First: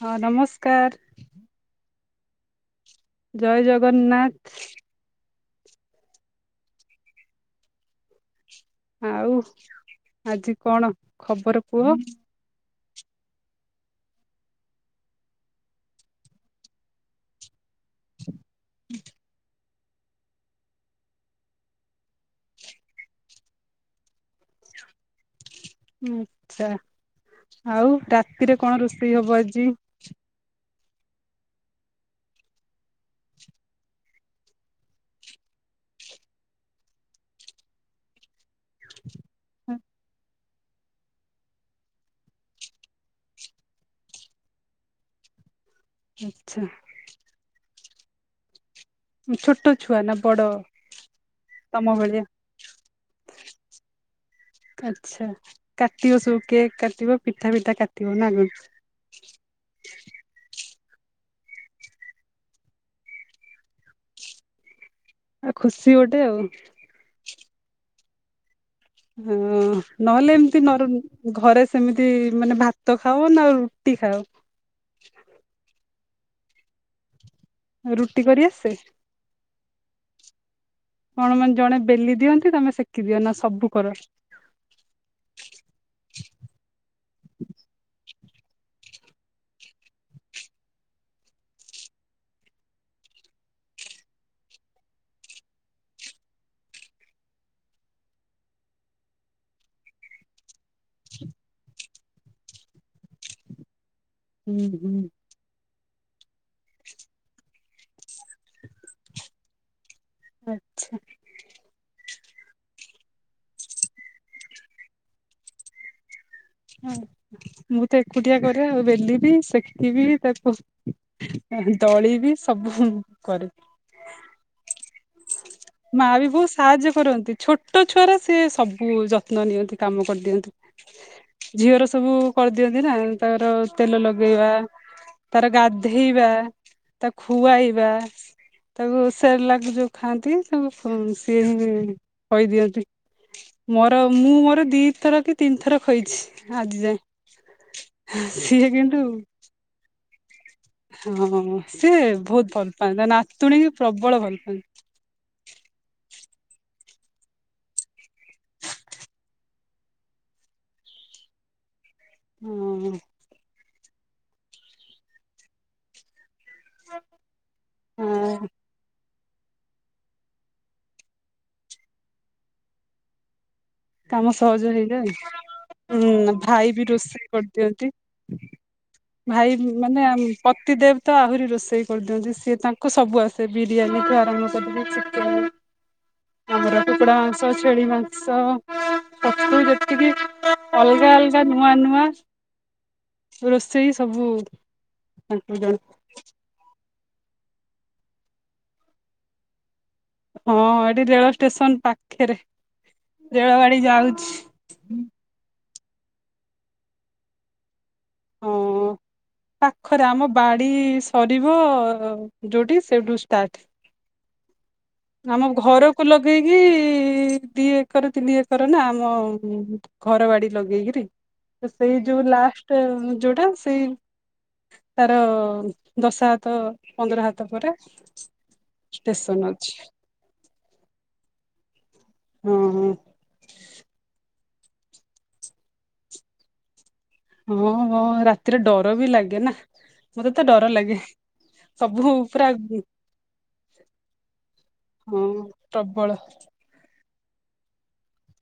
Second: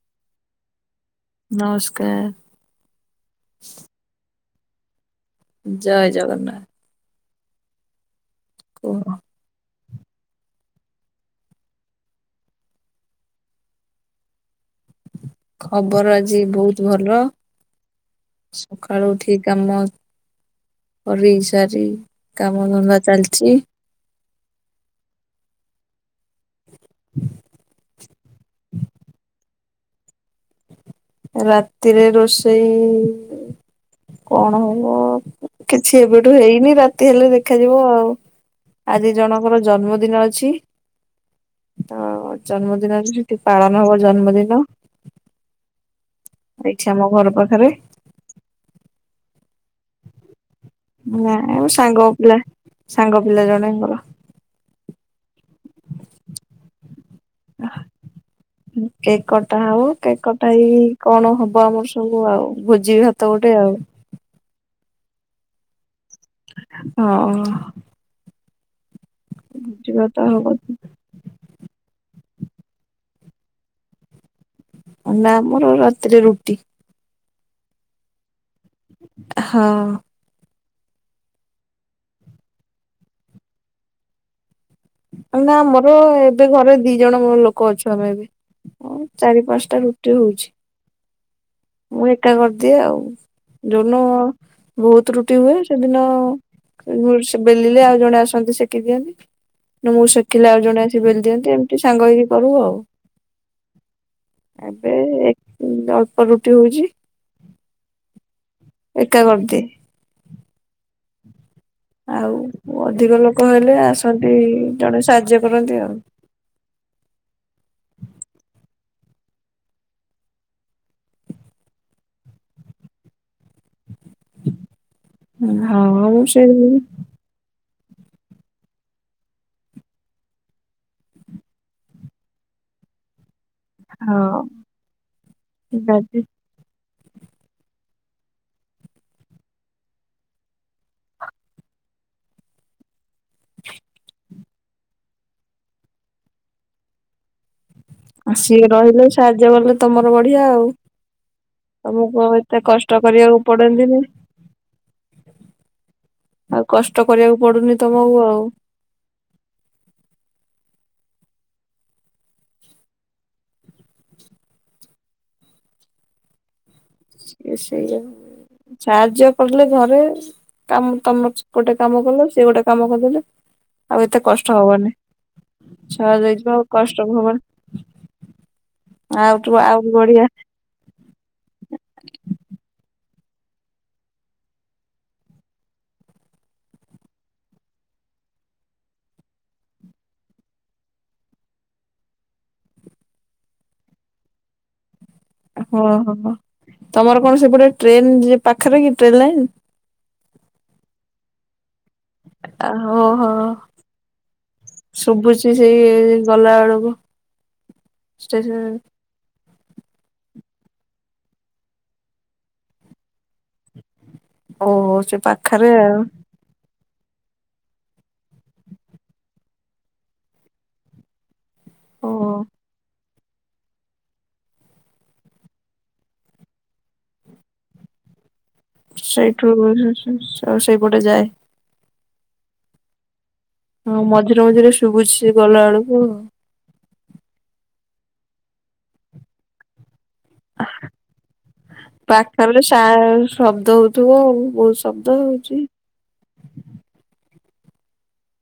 ହଁ ନମସ୍କାର। ନମସ୍କାର। ଜୟ ଜଗନ୍ନାଥ। ଜୟ ଜଗନ୍ନାଥ। କୁହ ଆଉ ଆଜି କଣ ଖବର କୁହ? ଖବର ଆଜି ବହୁତ ଭଲ। ସକାଳୁ ଉଠି କାମ କରି ସାରି କାମ ଧନ୍ଦା ଚାଲିଛି। [inaudible] ଆଛା ଆଉ ରାତିରେ କଣ ରୋଷେଇ ହବ ଆଜି? ରାତିରେ ରୋଷେଇ-ଇ-ଇ-ଇ କଣ ହବ କିଛି ଏବେଠୁ ହେଇନି ରାତି ହେଲେ ଦେଖାଯିବ ଆଉ। ଆଜି ଜଣଙ୍କର ଜନ୍ମଦିନ ଅଛି। ତ ଜନ୍ମଦିନ ସେଠି ପାଳନ ହବ ଜନ୍ମଦିନ। ଆଚ୍ଛା ଆଇଛା ମ ଘର ପାଖରେ। ଛୋଟ ଛୁଆ ନା ବଡ। ନା ଆଉ ତମ ସାଙ୍ଗ ଭଳିଆ ପିଲା ସାଙ୍ଗ ପିଲା ଜଣଙ୍କର। ଆଛା କାଟିବ ସବୁ କେକ୍ କାଟିବ। ପିଠା ପିଠା କାଟିବ ନା କଣ କେକ କଟା ହଉ କେକ କଟା ହେଇ କଣ ହବ ଆମର ସବୁ ଆଉ ଭୋଜି ଭାତ ଗୋଟେ ଆଉ। ଆଉ ଖୁସି ଗୋଟେ ଆଉ। ହଁ ହଁ ଭୋଜି ଭାତ ନହେଲେ ହବ ଏମିତି ନ ଘରେ ସେମିତି ମାନେ ଭାତ ଖାଅ ନା ରୁଟି ଖାଅ? ନା ଆମର ରାତିରେ ରୁଟି। ରୁଟି କରି ଆସେ? ହଁ। କଣ ମାନେ ଜଣେ ବେଲି ଦିଅନ୍ତି ତମେ ସେକି ଦିଅ ନା ସବୁ କର? ନା ଆମର ଏବେ ଘରେ ଦି ଜଣ ଲୋକ ଅଛୁ ଆମେ ଏବେ। ଚାରି ପାଞ୍ଚଟା ରୁଟି ହଉଛି ମୁଁ ଏକା କରିଦିଏ ଆଉ। ଯଉଦିନ ବହୁତ ରୁଟି ହୁଏ ସେଦିନ [unintelligible] ବେଲିଲେ ଆଉ ଜଣେ ଆସନ୍ତି ସେକି ଦିଅନ୍ତି। ନା ମୁଁ ଶିଖିଲା ଆଉ ଜଣେ ଆସ ବେ ବୋଲି ଦିଅନ୍ତି ଏମିତି ସାଙ୍ଗ ହେଇକି କରିବୁ ହୁଁ ଆଉ। ଏବେ ହୁଁ ଏକ ଅଳ୍ପ ରୁଟି ହଉଛି ଏକା କରିଦିଏ। ଆଚ୍ଛା। ଆଉ ଅଧିକ ଲୋକ ହେଲେ ଆସନ୍ତି ଜଣେ ସାହାଯ୍ୟ କରନ୍ତି ଆଉ। ହ ମୁଁ ତ ଏକୁଟିଆ କରେ ଆଉ ବେଲିବି ସେକିବି ତାକୁ ଦଳି ବି ସବୁ ମୁଁ କରେ। ହଁ ମା ମୁଁ ବି ସେ ବହୁତ ସାହାଯ୍ୟ କରନ୍ତି ଛୋଟ ଛୋଟ ଛୁଆର ସେ ସବୁ ଯତ୍ନ ନିଅନ୍ତି କାମ କରିଦିଅନ୍ତି। ଝିଅର ସବୁ କରିଦିଅନ୍ତି ନା ତାର ତେଲ ହଁ ଲଗେଇବା, ତାର ଠିକ ଅଛି। ଗାଧେଇବା। ତାକୁ ଖୁଆଇବା ତାକୁ ସୋରଲାଗ ଯଉ ଖାଆନ୍ତି ତା ସିଏ ହ କହିଦିଅନ୍ତି ମୋର ମୁଁ ମ ଆର ଦି ଥର କି ତିନି ଥର ଖଇଛି ଆଜି ଯାଏ। ଆଉ ସିଏ ରହିଲେ ସାହାଯ୍ୟ କଲେ ତମର ବଢିଆ ଆଉ। ହଁ ସିଏ ତମକୁ ଆଉ ବହୁତ ଏତେ ଭଲ କଷ୍ଟ ପାାଆନ୍ତା କରିବାକୁ ନାତୁଣୀ କି ପଡନ୍ତିନି ପ୍ରବଳ ଭଲ ପାଆ ଆଉ କଷ୍ଟ କରିବାକୁ ପଡୁନି ତମକୁ ଆଉ ହଁ। ସେ ସେଇ ହଁ [unintelligible] ସାହାଯ୍ୟ [unintelligible] ଘରେ କାମ ତମ ସେପଟେ କାମ କଲେ, ସିଏ ଗୋଟେ କାମ କରିଦେଲେ ଆଉ ଏତେ କାମ କଷ୍ଟ ସହଜ ହବନି ହେଇଯାଏ। ହୁଁ, ସହଜ ହେଇଯିବ ଆଉ ଭାଇ ବି କଷ୍ଟ ରୋଷେଇ ହବନି କରିଦିଅନ୍ତି। ଆଉ ତୁ ଭାଇ ଆହୁରି ମାନେ ଆମ୍ ବଢିଆ ପତି ଦେବ୍ ତ ଆହୁରି ରୋଷେଇ କରିଦିଅନ୍ତି। ସିଏ ତାଙ୍କୁ ସବୁ ଆସେ ବିରିୟାନୀ ଠୁ ଆରମ୍ଭ କରିିକି। [inaudible] ଆମର କୁକୁଡ଼ା ମାଂସ ଛେଳି ମାଂସ [unintelligible] ଯେତିକି ଅଲଗା ଅଲଗା ନୂଆ ନୂଆ ରୋଷେଇ ସବୁ ତାଙ୍କୁ ଜଣା। ଓହୋ ତମର କଣ ସେପଟେ ଟ୍ରେନ, [unintelligible] ପାଖରେ କି ଟ୍ରେନ୍ ଲାଇନ୍? ହଁ, ଏଠି ରେଳ ଷ୍ଟେସନ ପା ହଁ ହଁ ଶୁଭୁଛି। [unintelligible] ଗଲା ବେଳକୁ ଷ୍ଟେସ ହଁ। ପାଖରେ, ଆମ ବାଡି ସରିବ ଯୋଉଠି ସେଇଠୁ ଷ୍ଟାର୍ଟ। ଓହୋ ସେ ଆମ ପାଖରେ ଆଉ ଘରକୁ ଲଗେଇକି [unintelligible] ଦି ଏକର ତିନି ଏକର ନା, ଆମ ଘର ବାଡି ଲଗେଇ କିରି ସେଇ, ଓ ଯୋଉ ଲାଷ୍ଟ ଯୋଉଟା ସେଇ ତାର, ଦଶ ହାତ ପନ୍ଦର ହାତ ପରେ ଷ୍ଟେସନ ସେଇଠୁ ଅଛି [unintelligible] ସେଇପଟେ ଯାଏ। ହଁ ହଁ ହଁ, ମଝିରେ ମଝିରେ ଶୁଭୁଛି। ସେ ଗଲା ବେଳକୁ ହଁ ହଁ, ରାତିରେ ଡର ବି ଲାଗେ ନା, ମତେ ତ ଡର ଲାଗେ। ସବୁ ପୁରା ପାଖରେ ସା ଶବ୍ଦ ହଉଥିବ ଆଉ ବହୁତ ଶବ୍ଦ ହଁ ହଉଛି। ପ୍ରବଳ [inaudible]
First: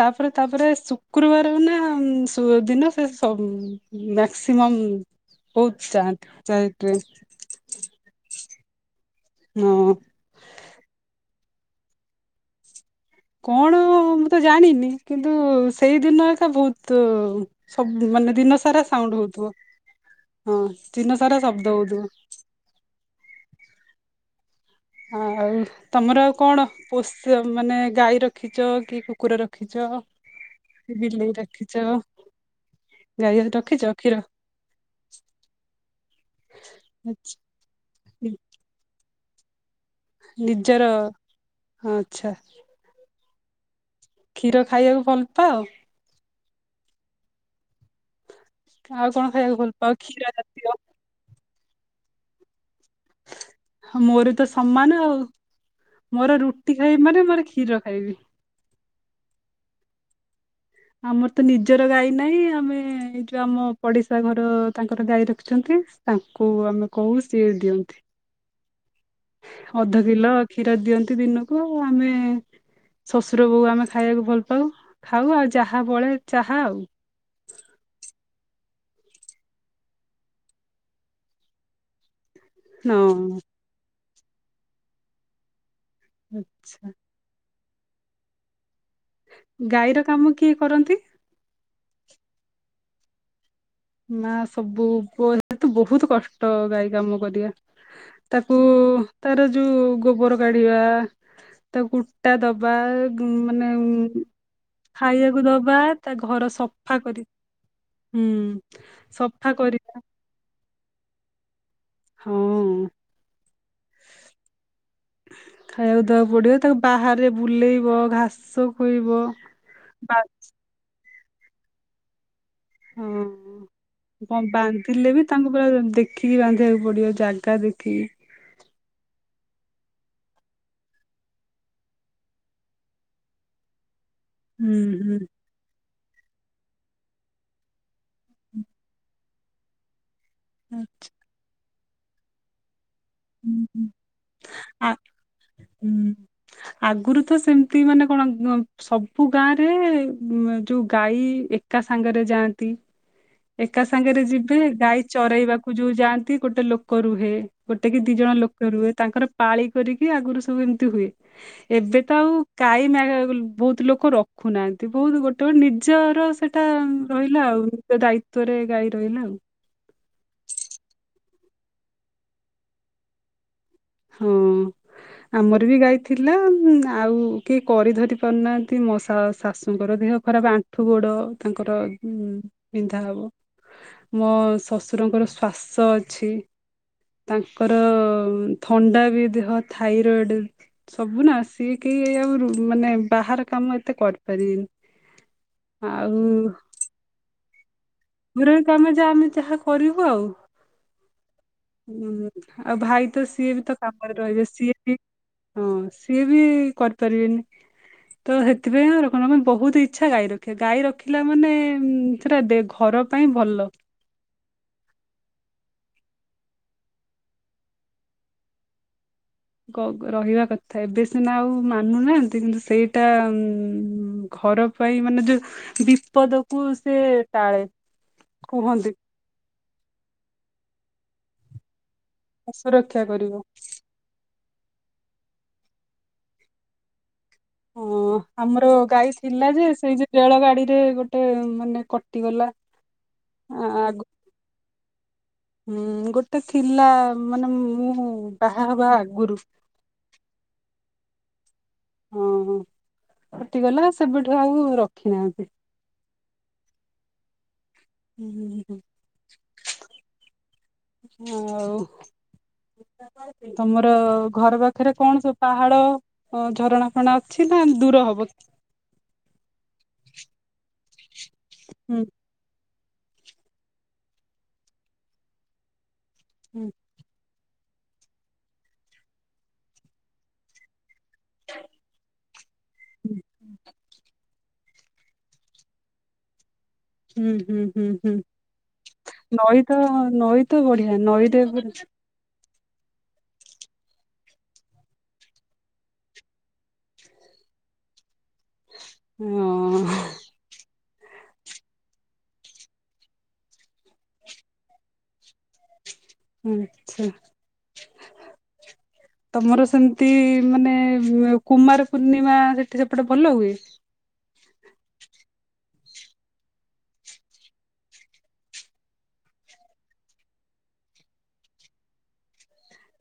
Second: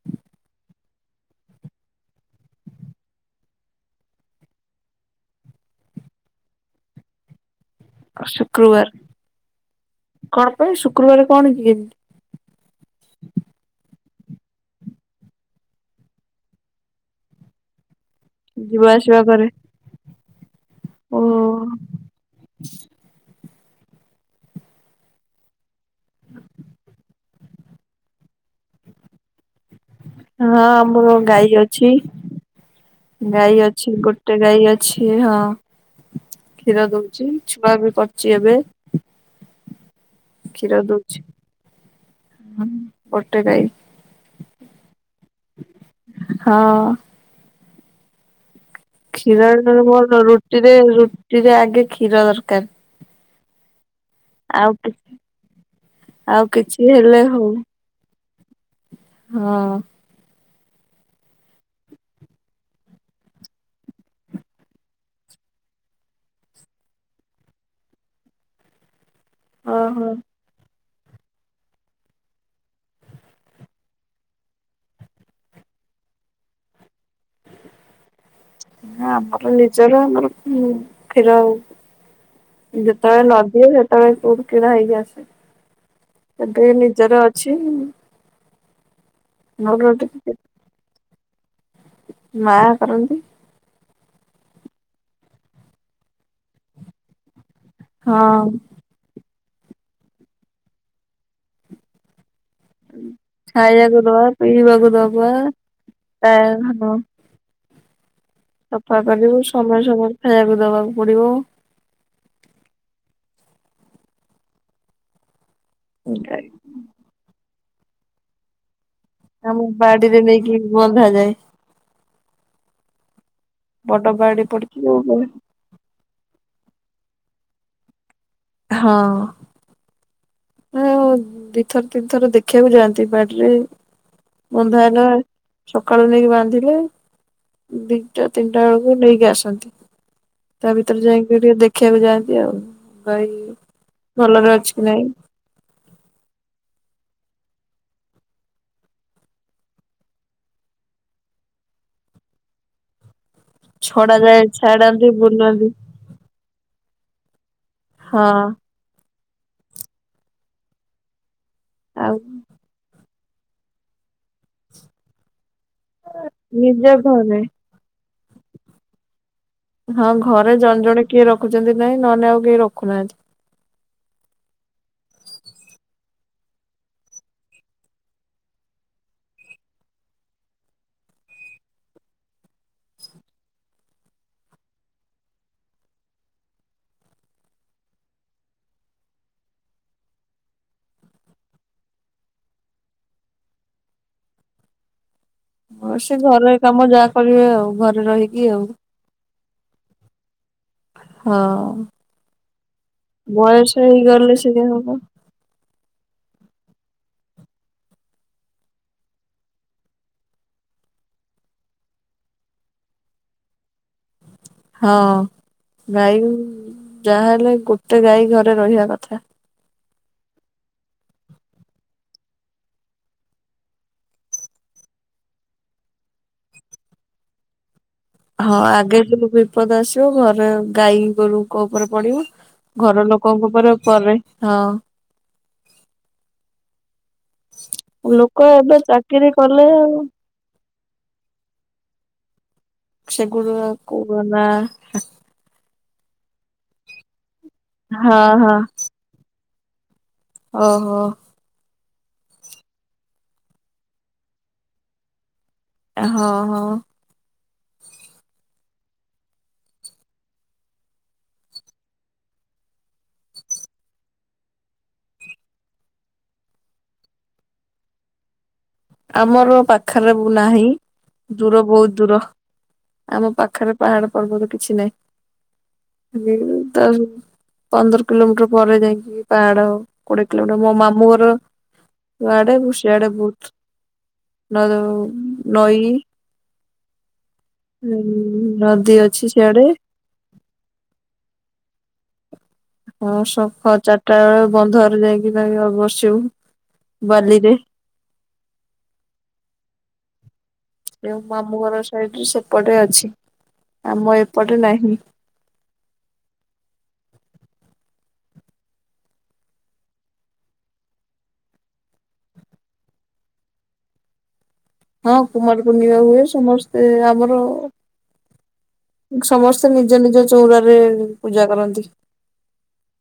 ତାପରେ, ତାପରେ ଶୁକ୍ରବାର ନା [unintelligible] ଦିନ ସେ ମ୍ୟାକ୍ସିମମ୍ ହୁଁ ବହୁତ୍ ଚାହାନ୍ତି ଯାଏ ଟ୍ରେନ। ଶୁକ୍ରବାର, ହଁ କଣ ପାଇଁ ଶୁକ୍ରବାର କଣ। [unintelligible] କଣ ମୁଁ ଜାଣିନି କିନ୍ତୁ, ସେଇ ଦିନ ଏକା ବହୁତ୍ ମାନେ, ଦିନ ସାରା ଯିବା ସାଉଣ୍ଡ ଆସିବା କରେ ହଉଥିବ। ହଁ, ଦିନ ଓ ସାରା ଶବ୍ଦ ହଉଥିବ। ଆଉ ତମର କଣ ପୋ [unintelligible] ମାନେ ଗାଈ ରଖିଛ। କି କୁକୁର ରଖିଛ। ହଁ କି ଆମର ବିଲେଇ ଗାଈ ରଖିଛ ଅଛି। ଗାଈ ଅଛି, ରଖିଛ କ୍ଷୀର ଗୋଟେ ଗାଈ ଅଛି ହଁ କ୍ଷୀର ଦଉଛି, ଆଛା ଛୁଆ ବି କରିଛି ଏବେ କ୍ଷୀର ନିଜର ଦଉଛି ଆଚ୍ଛା [unintelligible] ଗୋଟେ ଗାଈ। କ୍ଷୀର ଖାଇବାକୁ ଭଲ ପାଅ? ହଁ। ଆଉ କଣ କ୍ଷୀର ଖାଇବାକୁ ଭଲ ପାଅ [unintelligible] କ୍ଷୀର ଜାତୀୟ ରୁଟିରେ, ରୁଟିରେ ଆଗେ କ୍ଷୀର ଦରକାର। ମୋର ତ ସମାନ ଆଉ ମୋର ଆଉ ରୁଟି କିଛି ଖାଇବି ହେଲେ ମାନେ ମୋର ହଉ କ୍ଷୀର ଖାଇବି। ହଁ। ଆମର ତ ନିଜର ଗାଈ ନାହିଁ ଆମେ ଏଇ ଯୋଉ ଆମ ପଡିଶା ଘର ତାଙ୍କର ଗାଈ ରଖିଚନ୍ତି। ତାଙ୍କୁ ଆମେ କହୁ ସିଏ ଦିଅନ୍ତି। ଅଧ ଓହୋ। କିଲ କ୍ଷୀର ଦିଅନ୍ତି, ଦିନକୁ ଆଉ ଆମେ ଶ୍ୱଶୁର ବୋହୂ ଆମେ ଖାଇବାକୁ ଭଲ ପାଉ, ଖାଉ ଆଉ ଯାହା ବଳେ ଚାହା ଆଉ ନା ଆମର ନିଜର ଆମର ଉଁ କ୍ଷୀର ଯେତେବେଳେ ହଁ ନଦିଏ, ସେତେବେଳେ କୋଉଠୁ କିଣା ହେଇକି ଆସେ ଏବେ ଆଚ୍ଛା ନିଜର ଅଛି। [unintelligible] ମୋର ଗାଈର ଟିକେ କାମ କିଏ କରନ୍ତି? ମା କରନ୍ତି। ମା ସବୁ ତ ବହୁତ କଷ୍ଟ ଗାଈ କାମ କରିବା। ହଁ ତାକୁ ତାର ଯୋଉ ଗୋବର କାଢିବା ତାକୁ କୁଟା ଦବା ଉଁ ମାନେ ଖାଇବାକୁ ଦବା ପିଇବାକୁ ଦବା ଖାଇବାକୁ ଦବା ତା ଘର ସଫା କରି ହୁଁ। ସଫା କରିବୁ ସମୟ ସମୟରେ ଖାଇବାକୁ ଦବାକୁ ପଡିବ। ହୁଁ। ଖାଇବାକୁ ଦେବାକୁ ପଡ଼ିବ ତାଙ୍କୁ ବାହାରେ ବୁଲେଇବ ଘାସ ଖୋଇବ ଆମ ବା ବାଡିରେ ନେଇକି ବନ୍ଧାଯାଏ। ହଁ ବଡ ବାଡି କଣ ପଡିଛି ବାନ୍ଧିଲେ ଯୋଉ ବି ତାଙ୍କୁ ପୁରା ଦେଖ ଖୀକି ବାନ୍ଧିବାକୁ ପଡିବ ଜାଗା ଦେଖିକି। ହଁ। ଆଉ ଦିଥର ତିନି ଥର ଦେଖିବାକୁ ଯାଆନ୍ତି ବାଡିରେ। ହୁଁ ବନ୍ଧାହେନେ ହୁଁ ସକାଳୁ ନେଇକି ବାନ୍ଧିଲେ ଦି ଦିଟା ତିନିଟା ବେଳକୁ ନେଇକି ଆସନ୍ତି। ତା ହୁଁ ଭିତରେ ଯାଇକି ଟିକେ ଦେଖିବାକୁ ଯାଆନ୍ତି ଆଉ। ଗାଈ ହୁଁ। ଭଲରେ ଅଛି କି ଆ ନାଇଁ। ହୁଁ। ଆଗରୁ ତ ସେମିତି ମାନେ କଣ, କ ସବୁ ଗାଁ ରେ ମ୍ ଯୋଉ ଗାଈ ଏକା ସାଙ୍ଗରେ ଯାଆନ୍ତି। ଏକା ଛଡା ସାଙ୍ଗରେ ଯାଏ ଯିବେ ଗାଈ ଛାଡନ୍ତି ବୁଲନ୍ତି ଚରେଇବାକୁ ଯୋଉ ଯାଆନ୍ତି ଗୋଟେ ଲୋକ ରୁହେ। ଗୋଟେ କି ଦି ହଁ ଜଣ ଲୋକ ରୁହେ ତାଙ୍କର ପାଳି କରିକି ଆଗରୁ ସବୁ ଏମିତି ହୁଏ। ଏବେ ତ ଆଉ କାଇ ମା ବହୁତ ଲୋକ ରଖୁନାହାନ୍ତି ବହୁତ ଗୋଟେ ତୋ ନିଜର ସେଟା ନିଜ ଘରେ ରହିଲା ଆଉ। ନିଜ ଦାୟିତ୍ଵରେ ଗାଈ ରହିଲା ଆଉ ହଁ ଘରେ ଜଣେ ଜଣେ କି କିଏ ରଖୁଚନ୍ତି ନାଇଁ ନହ ନେ ଆଉ କିଏ ରଖୁନାହାନ୍ତି। ହୁଁ। ଆମର ବି ଗାଇଥିଲା ଆଉ କିଏ କରି ଧରି ପାରୁନାହାନ୍ତି ମୋ ଶ ଶାଶୁଙ୍କର ଦେହ ଖରାପ ଆଣ୍ଠୁ ଗୋଡ ତାଙ୍କର ଉ ବିନ୍ଧା ହବ। ମୋ ଶ୍ୱଶୁରଙ୍କର ଶ୍ଵାସ ଅଛି ତାଙ୍କର ଥଣ୍ଡା ବି ଦେହ ଥାଇରଏଡ ସବୁ ନା, ସିଏ କିଏ ଆଉ ମାନେ ବାହାର କାମ ମ ଏତେ କରିପାରିବିନି। ହଁ ସେ ଘରୋଇ କାମ ଯାହା କରିବେ ଆଉ। ଘରେ ରହିକି ଘରୋଇ ଆଉ କାମ ଯା ଆମେ ଯାହା କରିବୁ ଆଉ। ହଁ। ହୁଁ ଆଉ ଭାଇ ତ ସିଏ ବି ବୟସ ତ କାମରେ ହେଇଗଲେ ରହିବେ ସେଇଆ ସିଏ ହବ ବି ହଁ ସିଏ ବି କରିପାରିବେନି। ତ ହେଥିପାଇଁ ଆଉ ରଖୁନୁ କିନ୍ତୁ ବହୁତ ଇଛା ଗାଈ ରଖିବା ଗାଈ ରଖିଲା ମାନେ ସେଟା ଡେ ଘ ଘର ପାଇଁ ଭଲ। ହଁ। ଗାଈ ଯାହା ହେଲେ ଗୋଟେ ଗାଈ ଘରେ ରହିବା କଥା। କ ରହିବା କଥା, ଏବେ ସିନା ଆଉ ମାନୁନାହାନ୍ତି। କିନ୍ତୁ ସେଇଟା ଉ ଘର ପାଇଁ ମାନେ ଯୋଉ ବିପଦ କୁ ସେ ଟାଳେ। ହଁ କୁହନ୍ତି ଆଗେ ଯଉ ବିପଦ ଆସିବ। ଘରେ ଗାଈ ଗୋରୁଙ୍କୋ ଉପରେ ପଡିବ ସୁରକ୍ଷା ଘର କରିବ ଲୋକଙ୍କ ଉପରେ ପରେ। ହଁ। ହ ଲୋକ ଆମର ଏବେ ଗାଈ ଚାକିରି ଥିଲା କଲେ ଯେ, ଆଉ। ସେଇ ଯେ ରେଳ ଗାଡି ରେ ଗୋଟେ ମାନେ କଟିଗଲା। ସେଗୁଗ ଆ- ଆଗ କୁହନା। ହୁଁ ଗୋଟେ ଥିଲା ମାନେ ମୁଁ ହଁ ବାହା ହେବା ଆଗରୁ। ଓ ହୋ। ହଁ କଟିଗଲା ସେବେଠୁ ଆଉ ରଖିନାହାନ୍ତି। ଆ ହଁ ହଁ ହୁଁ ହୁଁ ହୁଁ ହୁଁ ଆଉ ତମର ଘର ପାଖରେ କଣ ସବୁ ପାହାଡ ଝରଣା ଫରଣା ଅଛି ନା। ଦୂର ହବ ଆମର ପାଖରେ-ବୁ ନାହିଁ ଦୂର ବହୁତ ହୁଁ ଦୂର ଆମ ପାଖରେ ପାହାଡ ପର୍ବତ କିଛି ନାହିଁ। ହୁଁ [unintelligible] ପନ୍ଦର କିଲୋମିଟର ପରେ ଯାଇଁକି ପାହାଡ କୋଡିଏ କିଲୋମିଟର ମୋ ମାମୁ ଘର ଲୋ ଆଡେ ବୁଷ ସାଡେ ହୁଁ ବହୁତ ନଦ ନଈ ହୁଁ ହୁଁ ହୁଁ ହୁଁ ନଦୀ ଅଛି ନଈ ସିଆଡେ ତ ନଈ ତ ବଢିଆ ନଈ ହଁ ସକାଳ ଚାରଟା ବେଳେ ବନ୍ଧରେ ଯାଇଁକି ନା ବସିବୁ ବାଲିରେ ନାଆଁ ଯେ ମାମୁଁ ଘର ସାଇଡ ସେପଟେ ଅଛି। ଆମ ଏପଟେ ନାହିଁ। ହୁଁ ହୁଁ। ତମର ସେମିତି ମାନେ କୁମାର ପୂର୍ଣ୍ଣିମା ସେଠି ସେପଟେ ଭଲ ହୁଏ। ହଁ କୁମାର ପୂର୍ଣ୍ଣିମା ହୁଏ ସମସ୍ତେ ଆମର ସମସ୍ତେ ନିଜ ନିଜ ଚଉଁରାରେ ପୂଜା କରନ୍ତି।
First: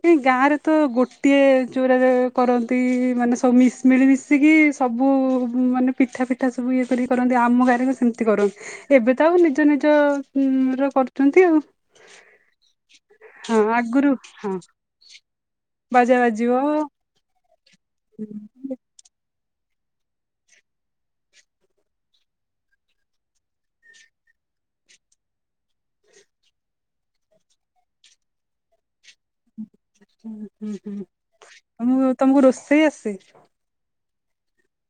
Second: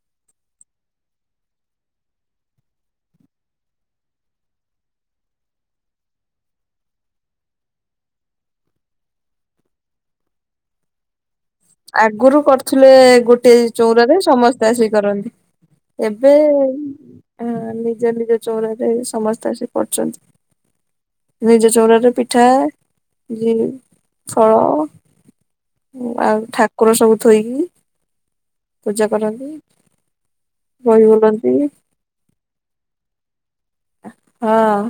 ଏଇ ଗାଁରେ ତ ଗୋଟିଏ ଚୋରାରେ କରନ୍ତି ମାନେ ସବୁ ମିଶି ମିଲିମିଶିକି ସବୁ ମାନେ ପିଠା ପିଠା ସବୁ ଇଏ କରି କରନ୍ତି ଆମ ଗାଁରେ ସେମିତି କରନ୍ତି ଏବେ ତ ଆଉ ନିଜ ନି ନିଜ ର କରୁଛନ୍ତି ଆଉ। ଆଗୁରୁ କରୁଥିଲେ ଗୋଟେ ହଁ ଆଗରୁ ଚଉରାରେ ହଁ ସମସ୍ତେ ଆସିକି କରନ୍ତି ବାଜା ଏବେ ବାଜିବ ହୁଁ ନିଜ ନିଜ ଚଉଁରାରେ ସମ ସମସ୍ତେ ଅସିକି କରୁଛନ୍ତି। ନିଜ ଚଉଁରାରେ ପିଠା ଯୋଉ ଫଳ ଆଉ ଠାକୁର ସବୁ ଥୋଇକି ପୂଜା କରନ୍ତି। ହୁଁ ହୁଁ ବହି ହୁଁ ବୁଲନ୍ତି ତମକୁ ତମକୁ ରୋଷେଇ ଆସେ ଆ ହଁ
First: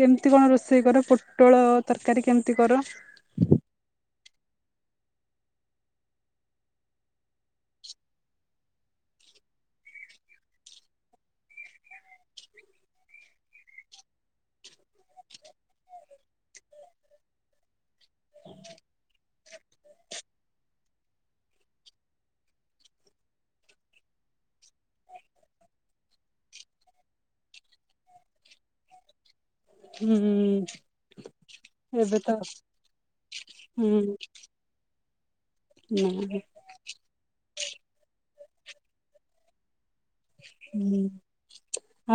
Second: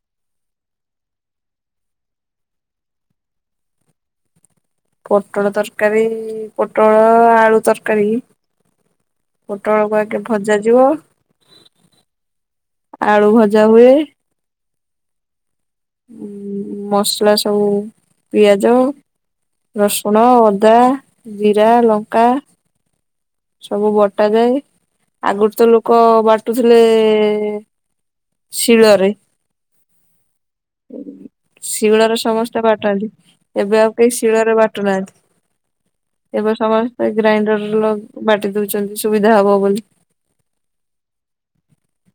କେମିତି କଣ ରୋଷେଇ କର ପୋଟଳ ତରକାରୀ କେମିତି କର? ପୋଟଳ ତରକାରୀ ପୋଟଳ ଆଳୁ ତରକାରୀ ପୋଟଳକୁ ଆଗେ ଭଜା ଯିବ। ଆଳୁ ଭଜା ହୁଏ। ଉଁ ଉଁ ମସଲା ସବୁ ପିଆଜ ରସୁଣ ଅଦା ଜିରା ଲଙ୍କା ସବୁ ବଟାଯାଏ ଆଗରୁ ତ ଲୋକ ବାଟୁଥିଲେ-ଏ-ଏ-ଏ ଶିଳରେ ହୁଁ। ଶିଳରେ ଏବେ ତ ସମସ୍ତେ ବାଟନ୍ତି ଏବେ ହୁଁ ଆଉ କେହି ଶିଳରେ ବାଟୁ ନାହାନ୍ତି। ନା ଏବେ ସମସ୍ତେ ଗ୍ରାଇଣ୍ଡରର ବାଟି ଦଉଛନ୍ତି ସୁବିଧା ହବ ବୋଲି। ହୁଁ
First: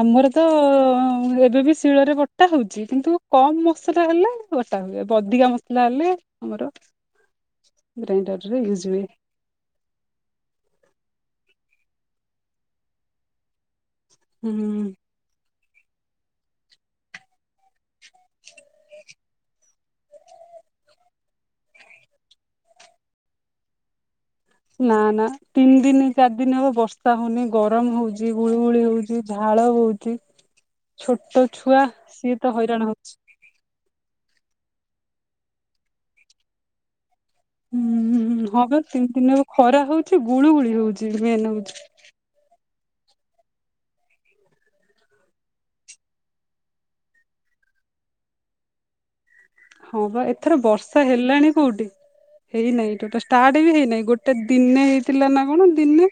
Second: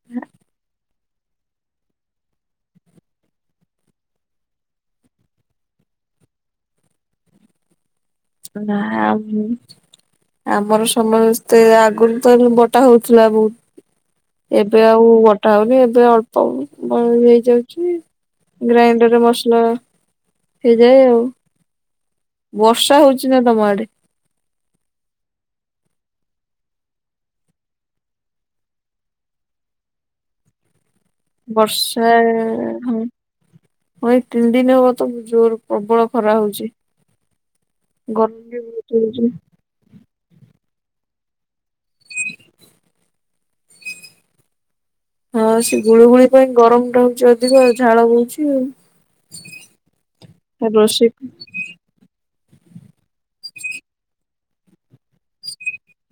ଆମର ତ-ଅ-ଅ-ଅ-ଅ ହୁଁ ଏବେ ବି ଶିଳରେ ବଟା ହଉଛି କିନ୍ତୁ କମ୍ ମସଲା ହେଲେ ବଟା ହୁଏ ଅଧିକା ମସଲା ହେଲେ ଆମର ଗ୍ରାଇଣ୍ଡରରେ ନା ୟୁଜ ହୁଏ ଆଉ-ଉ-ଉ-ଉ ଆମର ସମସ୍ତେ ଆଗରୁ ତ ବଟା ହଉଥିଲା ବହୁତ। ଏବେ ହୁଁ ଆଉ ବ ଆହୁରି ଏବେ ଅଳ୍ପ ଅ-ଅ-ଅ ବନେଇ ହେଇଯାଉଛି ଗ୍ରାଇଣ୍ଡରରେ ମସଲା ହେଇ ଯାଏ ଆଉ। ବର୍ଷା ହଉଚି ନା ତମ ଆଡେ? ନା ନା ତିନ ଦିନ ଚାରି ଦିନ ହବ ବର୍ଷା ହଉନି ଗରମ ହଉଛି ଗୁଳୁଗୁଳି ହଉଛି। ଝାଳ ଝାଳ ବୋହୁଛି, ଛୋଟ ଛୁଆ ବର୍ଷା ସିଏ ତ ହଇରାଣ ହଁ ହଉଛି। ହଁ ତିନି ଦିନ ହବ ତ ଜୋର ପ୍ରବଳ ଖରା ହଉଛି। ହୁଁ ହୁଁ ହୁଁ ଗରମ ହୁଁ ବି ହଁବା ବହୁତ ତିନି ହଉଛି। ଦିନି ଖରା ହଉଛି ଗୁଳୁ ଗୁଳି ହଉଛି ମେନ୍ ହଉଛି। ହ ହଁ ସେ ଗୁଳିୁଗୁଳି ପାଇଁ ଗରମ ଟା ହଉଛି ଅଧିକ ଝାଳ ବହୁଛି ଆଉ। ହଁ ବା ଏଥର ବର୍ଷା ରୋଷେଇ ହେଲାଣି କୋଉଠି। ହେଇନାଇଁ ଟୋଟା ଷ୍ଟାର୍ଟ ବି ହେଇନାହିଁ ଗୋଟେ ଦିନେ ହେଇଥିଲା ନା କଣ ଦିନେ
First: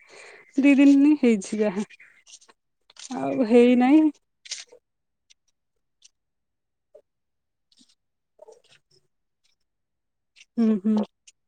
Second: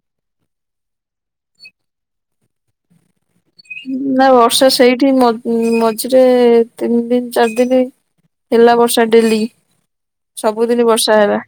ଦି ଦିନି ହେ ଇଛି ହା ଆଉ ହେଇନାହିଁ ନା ବର୍ଷା ସେଇଠି ମ ଉ-ଉ-ଉ ମଝିରେ ତିନି ଦିନି ଚାରି ଦିନି ହେଲା ବର୍ଷା ଡେଲି। ହୁଁ ସବୁଦିନି ହୁଁ। ବର୍ଷା ହେଲା।